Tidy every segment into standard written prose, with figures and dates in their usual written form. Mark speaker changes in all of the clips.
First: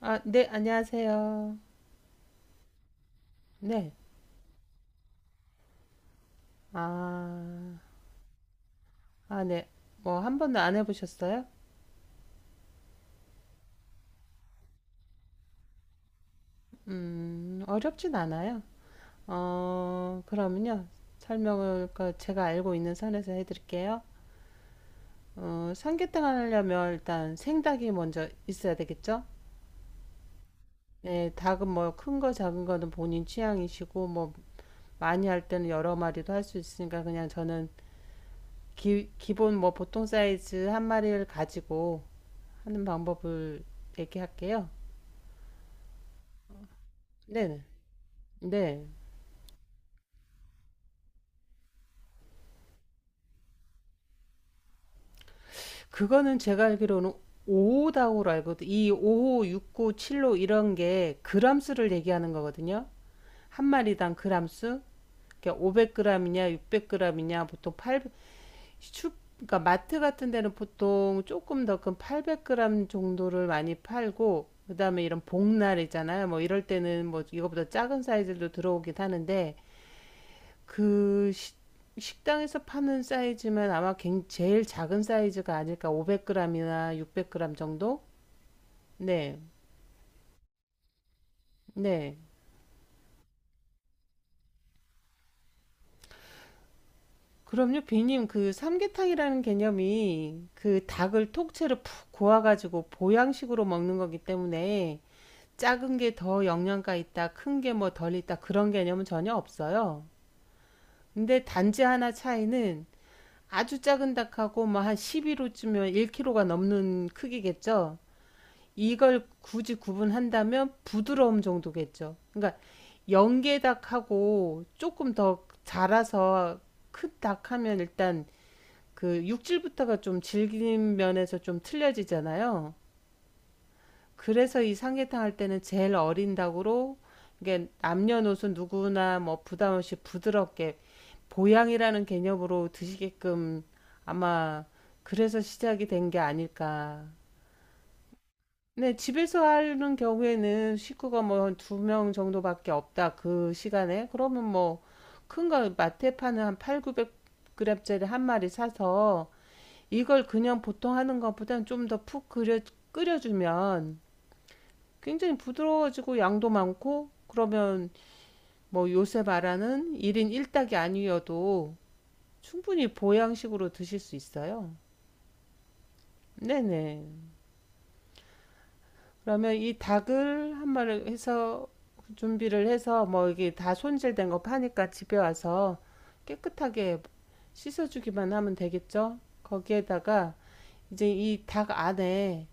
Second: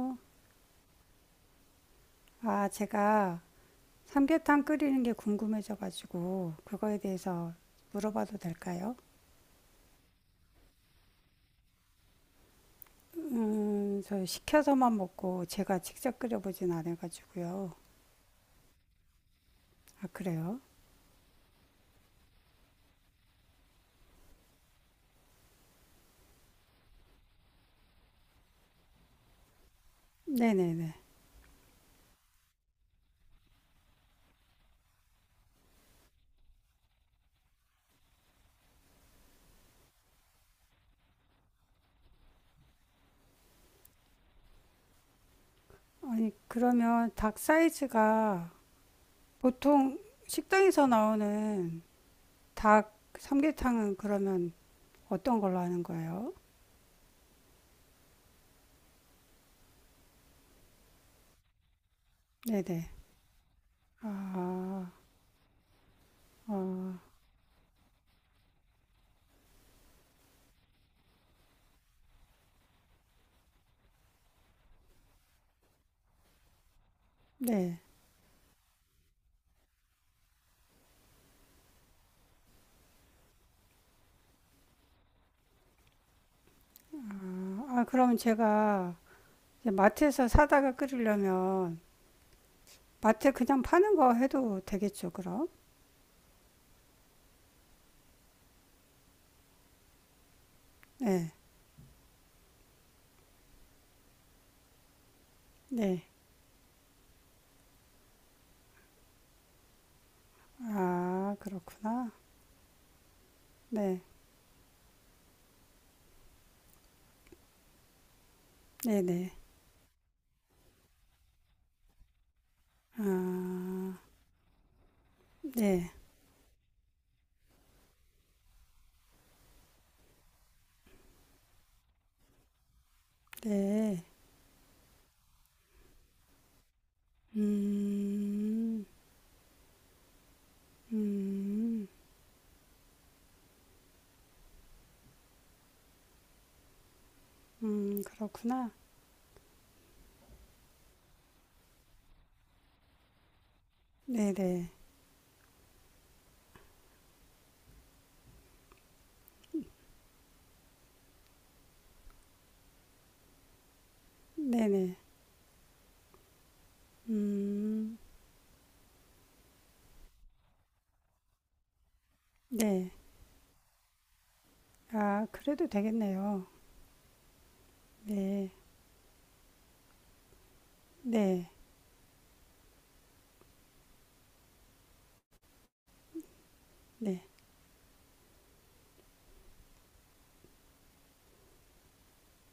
Speaker 1: 아, 네, 안녕하세요.
Speaker 2: 아, 제가
Speaker 1: 네.
Speaker 2: 삼계탕 끓이는 게 궁금해져가지고 그거에 대해서
Speaker 1: 아,
Speaker 2: 물어봐도 될까요?
Speaker 1: 아, 네. 뭐, 한 번도 안 해보셨어요?
Speaker 2: 저 시켜서만 먹고 제가 직접 끓여보진 않아가지고요.
Speaker 1: 어렵진 않아요.
Speaker 2: 아,
Speaker 1: 어,
Speaker 2: 그래요?
Speaker 1: 그러면요. 설명을 그 제가 알고 있는 선에서 해드릴게요. 어, 삼계탕 하려면 일단 생닭이 먼저 있어야 되겠죠?
Speaker 2: 네네네.
Speaker 1: 네, 닭은 뭐 큰거 작은 거는 본인 취향이시고, 뭐 많이 할 때는 여러 마리도 할 수 있으니까, 그냥 저는 기본 뭐 보통 사이즈 한 마리를 가지고 하는 방법을 얘기할게요.
Speaker 2: 아니, 그러면 닭
Speaker 1: 네네.
Speaker 2: 사이즈가
Speaker 1: 네.
Speaker 2: 보통 식당에서 나오는 닭 삼계탕은 그러면 어떤 걸로 하는 거예요?
Speaker 1: 그거는 제가 알기로는 5호다우로 알거든. 이 5호, 6호, 7호 이런 게 그람수를 얘기하는 거거든요.
Speaker 2: 네네.
Speaker 1: 한 마리당 그람수.
Speaker 2: 아,
Speaker 1: 그러니까 500g이냐,
Speaker 2: 어,
Speaker 1: 600g이냐, 보통 800, 슈, 그러니까 마트 같은 데는 보통 조금 더 큰 800g 정도를 많이 팔고, 그다음에 이런 복날 있잖아요. 뭐 이럴 때는 뭐 이거보다
Speaker 2: 네.
Speaker 1: 작은 사이즈도 들어오긴 하는데, 그 시- 식당에서 파는 사이즈면 아마 제일 작은 사이즈가 아닐까. 500g이나 600g
Speaker 2: 아,
Speaker 1: 정도?
Speaker 2: 그럼 제가
Speaker 1: 네.
Speaker 2: 마트에서 사다가 끓이려면
Speaker 1: 네.
Speaker 2: 마트에 그냥 파는 거 해도 되겠죠, 그럼?
Speaker 1: 그럼요, 비님. 그 삼계탕이라는 개념이 그 닭을
Speaker 2: 네,
Speaker 1: 통째로 푹 고아가지고 보양식으로 먹는 거기 때문에 작은
Speaker 2: 네.
Speaker 1: 게 더 영양가 있다, 큰게 뭐 덜 있다, 그런 개념은 전혀 없어요.
Speaker 2: 아,
Speaker 1: 근데 단지
Speaker 2: 그렇구나.
Speaker 1: 하나 차이는 아주
Speaker 2: 네,
Speaker 1: 작은 닭하고 뭐 한 11호쯤이면 1kg가 넘는 크기겠죠.
Speaker 2: 네,
Speaker 1: 이걸
Speaker 2: 네.
Speaker 1: 굳이 구분한다면 부드러움 정도겠죠. 그러니까
Speaker 2: 아,
Speaker 1: 연계닭하고 조금 더
Speaker 2: 네,
Speaker 1: 자라서 큰 닭하면 일단 그 육질부터가 좀 질긴 면에서 좀 틀려지잖아요.
Speaker 2: 네.
Speaker 1: 그래서 이 삼계탕 할 때는 제일 어린 닭으로, 이게 남녀노소
Speaker 2: 음,
Speaker 1: 누구나 뭐 부담 없이 부드럽게
Speaker 2: 음,
Speaker 1: 보양이라는 개념으로 드시게끔 아마 그래서 시작이 된 게 아닐까.
Speaker 2: 그렇구나.
Speaker 1: 네. 집에서 하는 경우에는 식구가 뭐 한 2 명 정도밖에 없다 그 시간에.
Speaker 2: 네,
Speaker 1: 그러면
Speaker 2: 네,
Speaker 1: 뭐 큰 거 마트에 파는 한8 구백 9 0 0 그램짜리 한 마리 사서 이걸 그냥 보통 하는 것보다는 좀 더 푹 끓여주면
Speaker 2: 네, 네.
Speaker 1: 굉장히 부드러워지고 양도 많고, 그러면
Speaker 2: 음,
Speaker 1: 뭐 요새 말하는 1인 1 닭이 아니어도
Speaker 2: 네.
Speaker 1: 충분히 보양식으로 드실 수 있어요.
Speaker 2: 아, 그래도 되겠네요.
Speaker 1: 네네.
Speaker 2: 네,
Speaker 1: 그러면 이 닭을 한 마리
Speaker 2: 네,
Speaker 1: 해서 준비를 해서, 뭐 이게 다 손질된 거 파니까 집에 와서 깨끗하게
Speaker 2: 네,
Speaker 1: 씻어주기만 하면 되겠죠? 거기에다가 이제 이 닭 안에,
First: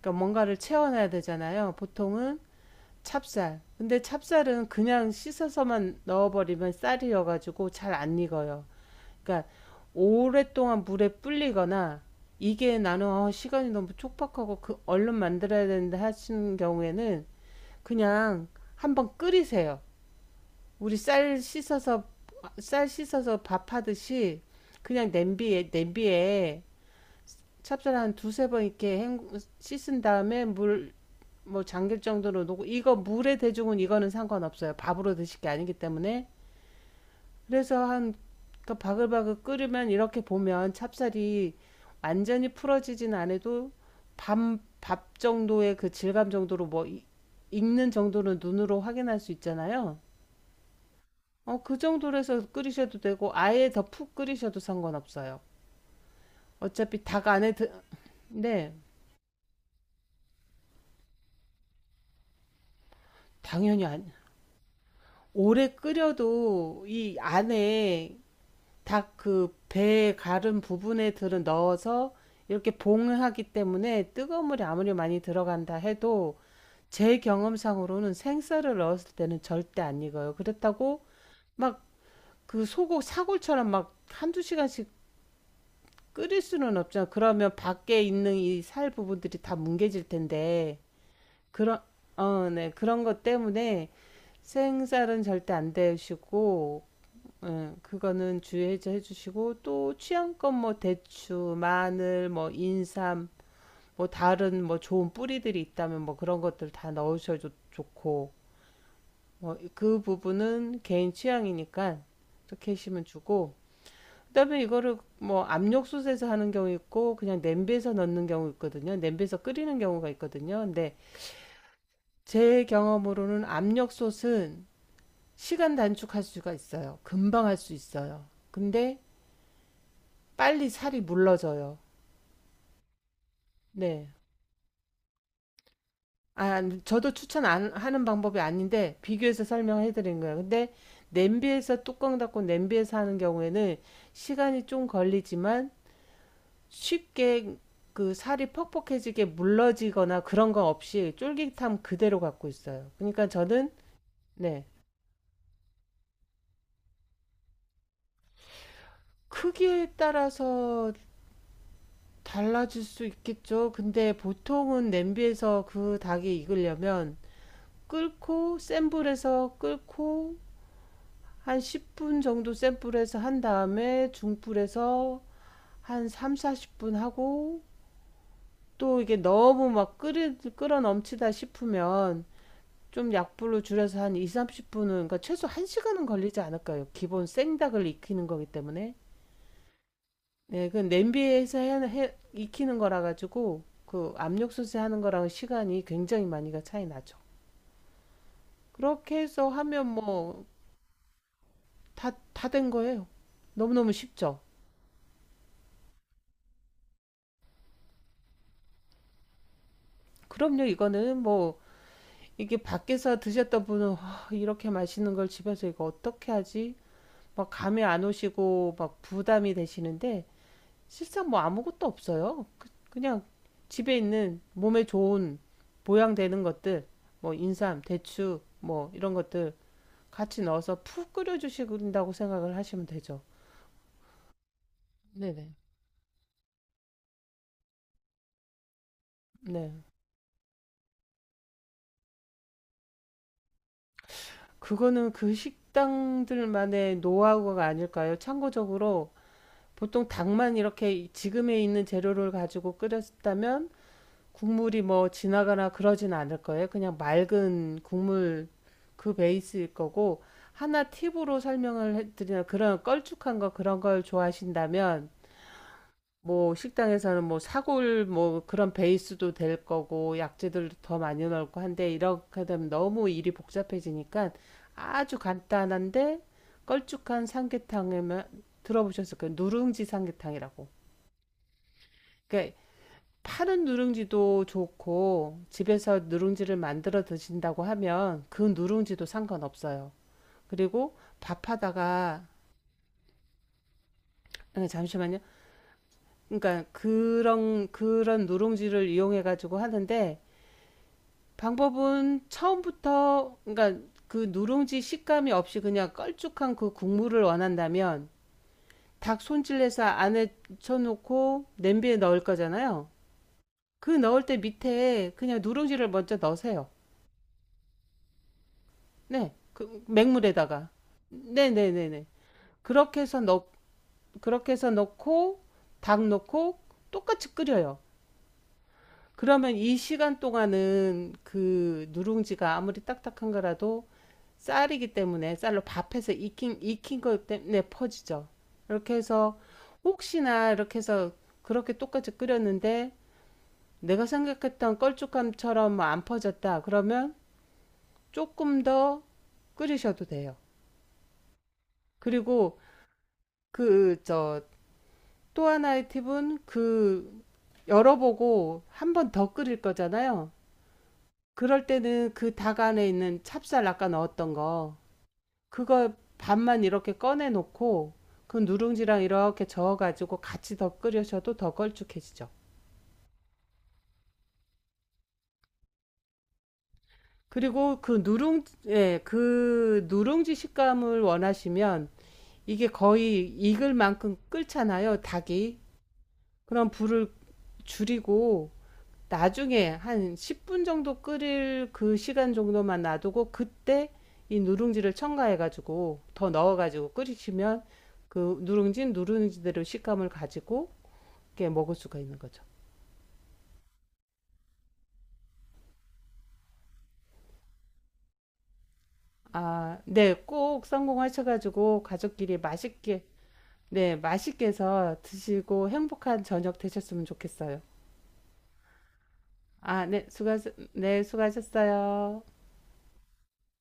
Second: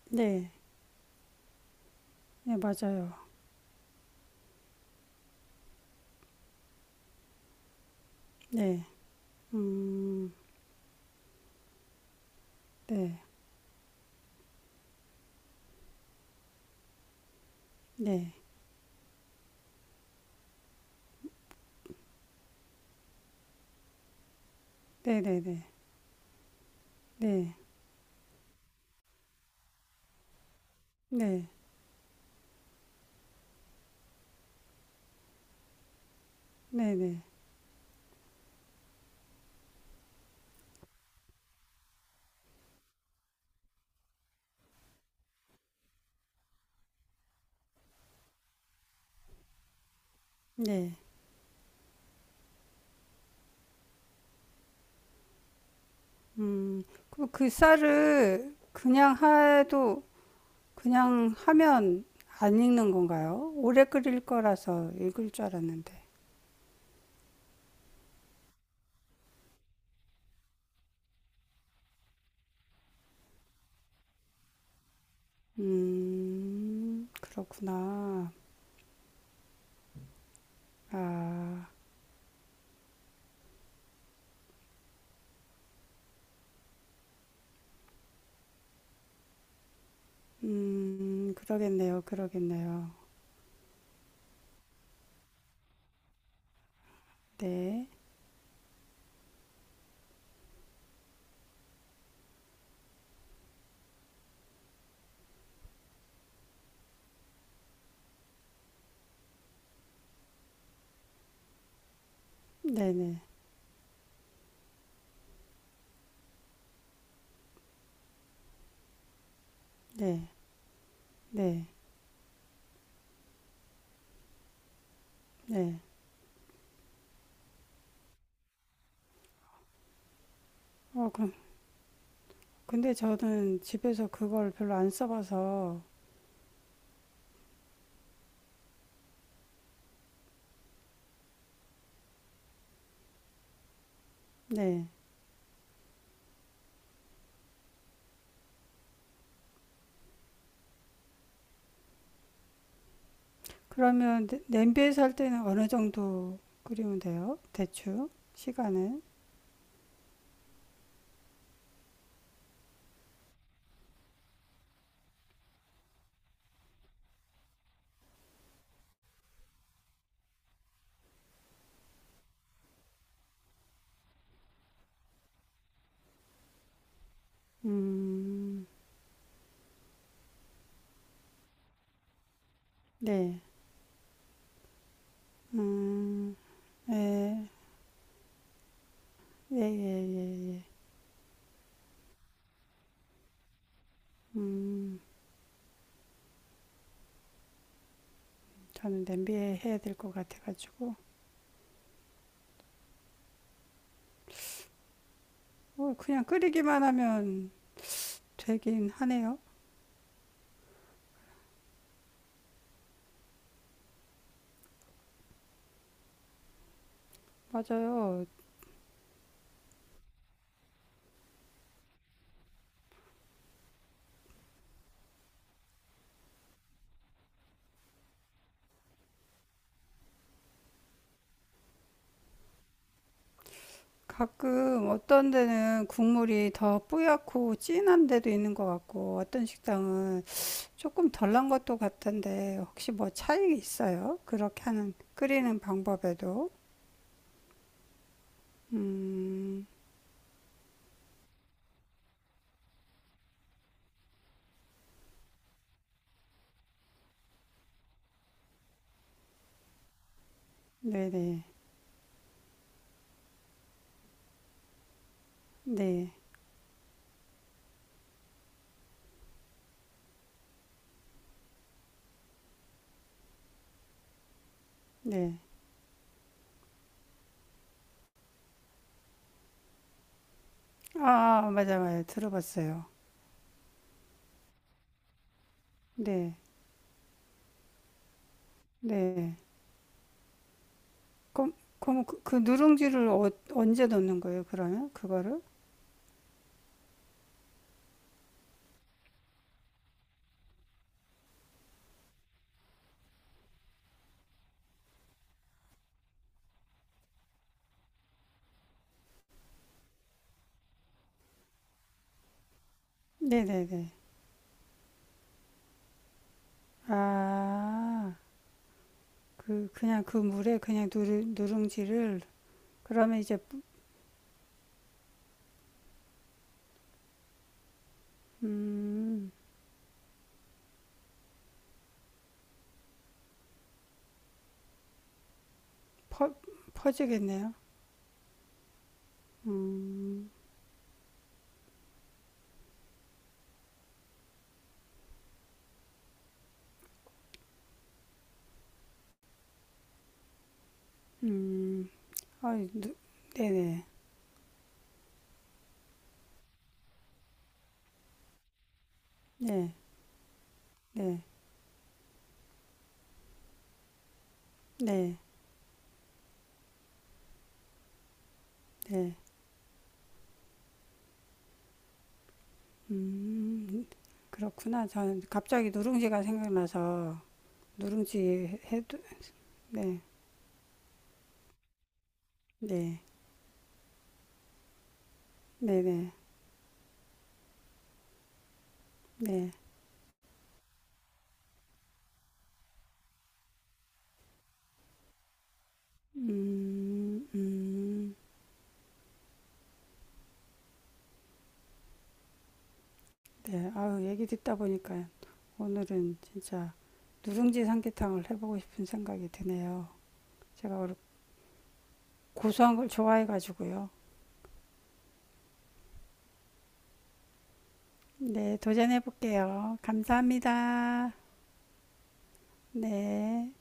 Speaker 1: 그러니까
Speaker 2: 네,
Speaker 1: 뭔가를 채워놔야 되잖아요. 보통은
Speaker 2: 네, 맞아요.
Speaker 1: 찹쌀. 근데 찹쌀은 그냥 씻어서만 넣어버리면 쌀이여가지고 잘 안 익어요.
Speaker 2: 네,
Speaker 1: 그러니까
Speaker 2: 음,
Speaker 1: 오랫동안 물에 불리거나, 이게 나는
Speaker 2: 네,
Speaker 1: 어, 시간이 너무 촉박하고 그 얼른 만들어야 되는데 하시는 경우에는
Speaker 2: 네,
Speaker 1: 그냥 한번 끓이세요. 우리 쌀 씻어서, 쌀 씻어서 밥하듯이 그냥
Speaker 2: 네, 네, 네,
Speaker 1: 냄비에, 냄비에
Speaker 2: 네.
Speaker 1: 찹쌀 한 두세 번 이렇게 씻은 다음에 물
Speaker 2: 네,
Speaker 1: 뭐 잠길 정도로 놓고, 이거 물에 대중은 이거는 상관없어요. 밥으로 드실 게 아니기 때문에.
Speaker 2: 네, 네,
Speaker 1: 그래서 한, 그러니까 바글바글 끓으면 이렇게 보면 찹쌀이 완전히 풀어지진 않아도 밥, 밥 정도의 그 질감 정도로 뭐 이- 익는 정도는 눈으로 확인할 수 있잖아요.
Speaker 2: 네.
Speaker 1: 어, 그 정도로 해서 끓이셔도 되고, 아예 더 푹 끓이셔도 상관없어요. 어차피 닭
Speaker 2: 그럼 그
Speaker 1: 안에 드...
Speaker 2: 쌀을
Speaker 1: 네,
Speaker 2: 그냥 해도 그냥 하면 안 익는 건가요?
Speaker 1: 당연히
Speaker 2: 오래
Speaker 1: 안.
Speaker 2: 끓일 거라서 익을 줄
Speaker 1: 오래
Speaker 2: 알았는데.
Speaker 1: 끓여도 이 안에 닭 그 배 가른 부분에 들은 넣어서 이렇게 봉을 하기 때문에, 뜨거운 물이 아무리 많이 들어간다 해도 제 경험상으로는
Speaker 2: 그렇구나.
Speaker 1: 생쌀을 넣었을 때는 절대 안 익어요. 그렇다고
Speaker 2: 아,
Speaker 1: 막 그 소고 사골처럼 막 한두 시간씩 끓일 수는 없잖아. 그러면 밖에 있는 이 살 부분들이 다 뭉개질 텐데, 그런
Speaker 2: 그러겠네요,
Speaker 1: 어, 네.
Speaker 2: 그러겠네요.
Speaker 1: 그런 것 때문에 생쌀은 절대 안 데우시고, 예,
Speaker 2: 네,
Speaker 1: 그거는 주의해 해주시고, 또 취향껏 뭐 대추, 마늘, 뭐 인삼, 뭐 다른 뭐 좋은 뿌리들이 있다면 뭐 그런 것들 다 넣으셔도 좋고, 뭐 그 부분은 개인 취향이니까 그렇게
Speaker 2: 네,
Speaker 1: 하시면
Speaker 2: 네,
Speaker 1: 주고, 그다음에 이거를 뭐 압력솥에서 하는 경우 있고, 그냥 냄비에서 넣는 경우 있거든요. 냄비에서 끓이는 경우가
Speaker 2: 네,
Speaker 1: 있거든요. 근데
Speaker 2: 네,
Speaker 1: 제 경험으로는 압력솥은 시간
Speaker 2: 네.
Speaker 1: 단축할 수가 있어요. 금방 할 수 있어요. 근데 빨리 살이
Speaker 2: 어, 그,
Speaker 1: 물러져요.
Speaker 2: 근데 저는 집에서
Speaker 1: 네.
Speaker 2: 그걸 별로 안 써봐서,
Speaker 1: 아, 저도 추천 안 하는 방법이 아닌데 비교해서 설명해 드린 거예요. 근데 냄비에서 뚜껑 닫고 냄비에서 하는 경우에는 시간이 좀
Speaker 2: 네,
Speaker 1: 걸리지만 쉽게 그 살이 퍽퍽해지게 물러지거나 그런 거 없이 쫄깃함 그대로 갖고 있어요. 그러니까 저는,
Speaker 2: 그러면
Speaker 1: 네.
Speaker 2: 냄비에서 할 때는 어느 정도 끓이면 돼요? 대충 시간은?
Speaker 1: 크기에 따라서 달라질 수 있겠죠. 근데 보통은 냄비에서 그 닭이 익으려면 끓고 센 불에서 끓고 한 10분 정도 센 불에서 한 다음에 중불에서 한 3, 40분 하고,
Speaker 2: 음,
Speaker 1: 또 이게 너무 막 끓어 넘치다 싶으면 좀
Speaker 2: 네,
Speaker 1: 약불로 줄여서 한 2, 30분은, 그러니까 최소 1시간은
Speaker 2: 음,
Speaker 1: 걸리지 않을까요? 기본
Speaker 2: 예,
Speaker 1: 생닭을 익히는 거기 때문에.
Speaker 2: 예, 예, 예, 예.
Speaker 1: 네, 그 냄비에서 익히는 거라 가지고 그 압력솥에 하는
Speaker 2: 음,
Speaker 1: 거랑 시간이 굉장히 많이가 차이 나죠.
Speaker 2: 저는
Speaker 1: 그렇게 해서
Speaker 2: 냄비에 해야
Speaker 1: 하면
Speaker 2: 될 것
Speaker 1: 뭐
Speaker 2: 같아가지고
Speaker 1: 다 된 거예요. 너무너무 쉽죠.
Speaker 2: 어, 그냥 끓이기만 하면 되긴 하네요.
Speaker 1: 그럼요, 이거는 뭐 이게 밖에서 드셨던 분은 "아, 이렇게 맛있는 걸 집에서 이거 어떻게 하지?" 막 감이 안
Speaker 2: 맞아요.
Speaker 1: 오시고 막 부담이 되시는데, 실상 뭐 아무것도 없어요. 그냥 집에 있는 몸에 좋은 보양되는 것들, 뭐 인삼, 대추, 뭐 이런 것들 같이 넣어서 푹 끓여주신다고 생각을 하시면 되죠.
Speaker 2: 가끔 어떤
Speaker 1: 네네.
Speaker 2: 데는 국물이 더뿌얗고 진한 데도 있는 것 같고 어떤
Speaker 1: 네.
Speaker 2: 식당은 조금 덜난 것도 같은데 혹시 뭐 차이 있어요? 그렇게 하는
Speaker 1: 그거는 그
Speaker 2: 끓이는 방법에도.
Speaker 1: 식당들만의 노하우가 아닐까요? 참고적으로
Speaker 2: 음,
Speaker 1: 보통 닭만 이렇게 지금에 있는 재료를 가지고 끓였다면 국물이 뭐 진하거나 그러진 않을 거예요. 그냥 맑은 국물 그 베이스일 거고, 하나 팁으로
Speaker 2: 네네,
Speaker 1: 설명을 해드리면, 그런 걸쭉한 거 그런 걸 좋아하신다면
Speaker 2: 네네아
Speaker 1: 뭐 식당에서는 뭐 사골 뭐 그런 베이스도 될 거고, 약재들 더 많이 넣고 한데, 이렇게 되면 너무 일이 복잡해지니까, 아주 간단한데 걸쭉한 삼계탕에만 들어보셨을 거예요. 누룽지 삼계탕이라고.
Speaker 2: 맞아 맞아,
Speaker 1: 그러니까
Speaker 2: 들어봤어요.
Speaker 1: 파는 누룽지도 좋고, 집에서
Speaker 2: 네네.
Speaker 1: 누룽지를 만들어 드신다고 하면 그 누룽지도 상관없어요. 그리고
Speaker 2: 그럼 그럼 그,
Speaker 1: 밥하다가,
Speaker 2: 그 누룽지를 어, 언제 넣는 거예요,
Speaker 1: 아,
Speaker 2: 그러면
Speaker 1: 잠시만요.
Speaker 2: 그거를?
Speaker 1: 그러니까 그런 누룽지를 이용해 가지고 하는데, 방법은 처음부터, 그러니까 그 누룽지 식감이 없이 그냥 껄쭉한 그 국물을 원한다면, 닭 손질해서 안에 쳐놓고 냄비에 넣을 거잖아요. 그
Speaker 2: 네네네.
Speaker 1: 넣을 때 밑에 그냥 누룽지를 먼저 넣으세요.
Speaker 2: 아,
Speaker 1: 네,
Speaker 2: 그
Speaker 1: 그
Speaker 2: 그냥 그 물에
Speaker 1: 맹물에다가.
Speaker 2: 그냥 누룽
Speaker 1: 네네네네.
Speaker 2: 누룽지를
Speaker 1: 그렇게 해서
Speaker 2: 그러면 이제
Speaker 1: 그렇게 해서 넣고, 닭 넣고, 똑같이 끓여요.
Speaker 2: 음,
Speaker 1: 그러면 이 시간 동안은 그 누룽지가 아무리 딱딱한 거라도 쌀이기 때문에, 쌀로 밥해서
Speaker 2: 퍼,
Speaker 1: 익힌 것
Speaker 2: 퍼지겠네요.
Speaker 1: 때문에 퍼지죠. 이렇게 해서,
Speaker 2: 음,
Speaker 1: 혹시나 이렇게 해서 그렇게 똑같이 끓였는데 내가 생각했던 걸쭉함처럼 뭐안 퍼졌다. 그러면 조금 더 끓이셔도 돼요.
Speaker 2: 음.
Speaker 1: 그리고
Speaker 2: 아이, 네네.
Speaker 1: 그, 저, 또 하나의 팁은 그 열어보고 한번 더 끓일
Speaker 2: 네,
Speaker 1: 거잖아요.
Speaker 2: 네,
Speaker 1: 그럴 때는 그 닭 안에 있는 찹쌀 아까 넣었던 거,
Speaker 2: 네,
Speaker 1: 그거 반만 이렇게 꺼내 놓고 그 누룽지랑
Speaker 2: 네.
Speaker 1: 이렇게 저어 가지고 같이 더 끓여셔도 더 걸쭉해지죠.
Speaker 2: 음, 그렇구나. 저는 갑자기 누룽지가 생각나서
Speaker 1: 그리고 그 누룽
Speaker 2: 누룽지 해도,
Speaker 1: 예, 그
Speaker 2: 네,
Speaker 1: 누룽지 식감을 원하시면, 이게
Speaker 2: 네,
Speaker 1: 거의 익을 만큼 끓잖아요, 닭이.
Speaker 2: 네 네, 네.
Speaker 1: 그럼 불을 줄이고,
Speaker 2: 네.
Speaker 1: 나중에 한 10분 정도 끓일 그 시간 정도만 놔두고 그때 이 누룽지를 첨가해가지고 더 넣어가지고
Speaker 2: 음,
Speaker 1: 끓이시면,
Speaker 2: 음,
Speaker 1: 그 누룽지 누룽지대로 식감을 가지고 이렇게 먹을 수가 있는 거죠.
Speaker 2: 네. 아유, 얘기 듣다 보니까 오늘은 진짜 누룽지 삼계탕을 해보고 싶은 생각이
Speaker 1: 아,
Speaker 2: 드네요.
Speaker 1: 네, 꼭
Speaker 2: 제가 원래
Speaker 1: 성공하셔가지고 가족끼리
Speaker 2: 고소한 걸
Speaker 1: 맛있게,
Speaker 2: 좋아해가지고요.
Speaker 1: 네, 맛있게 해서 드시고 행복한 저녁 되셨으면 좋겠어요.
Speaker 2: 네, 도전해볼게요.
Speaker 1: 아, 네, 네,
Speaker 2: 감사합니다.
Speaker 1: 수고하셨어요.
Speaker 2: 네.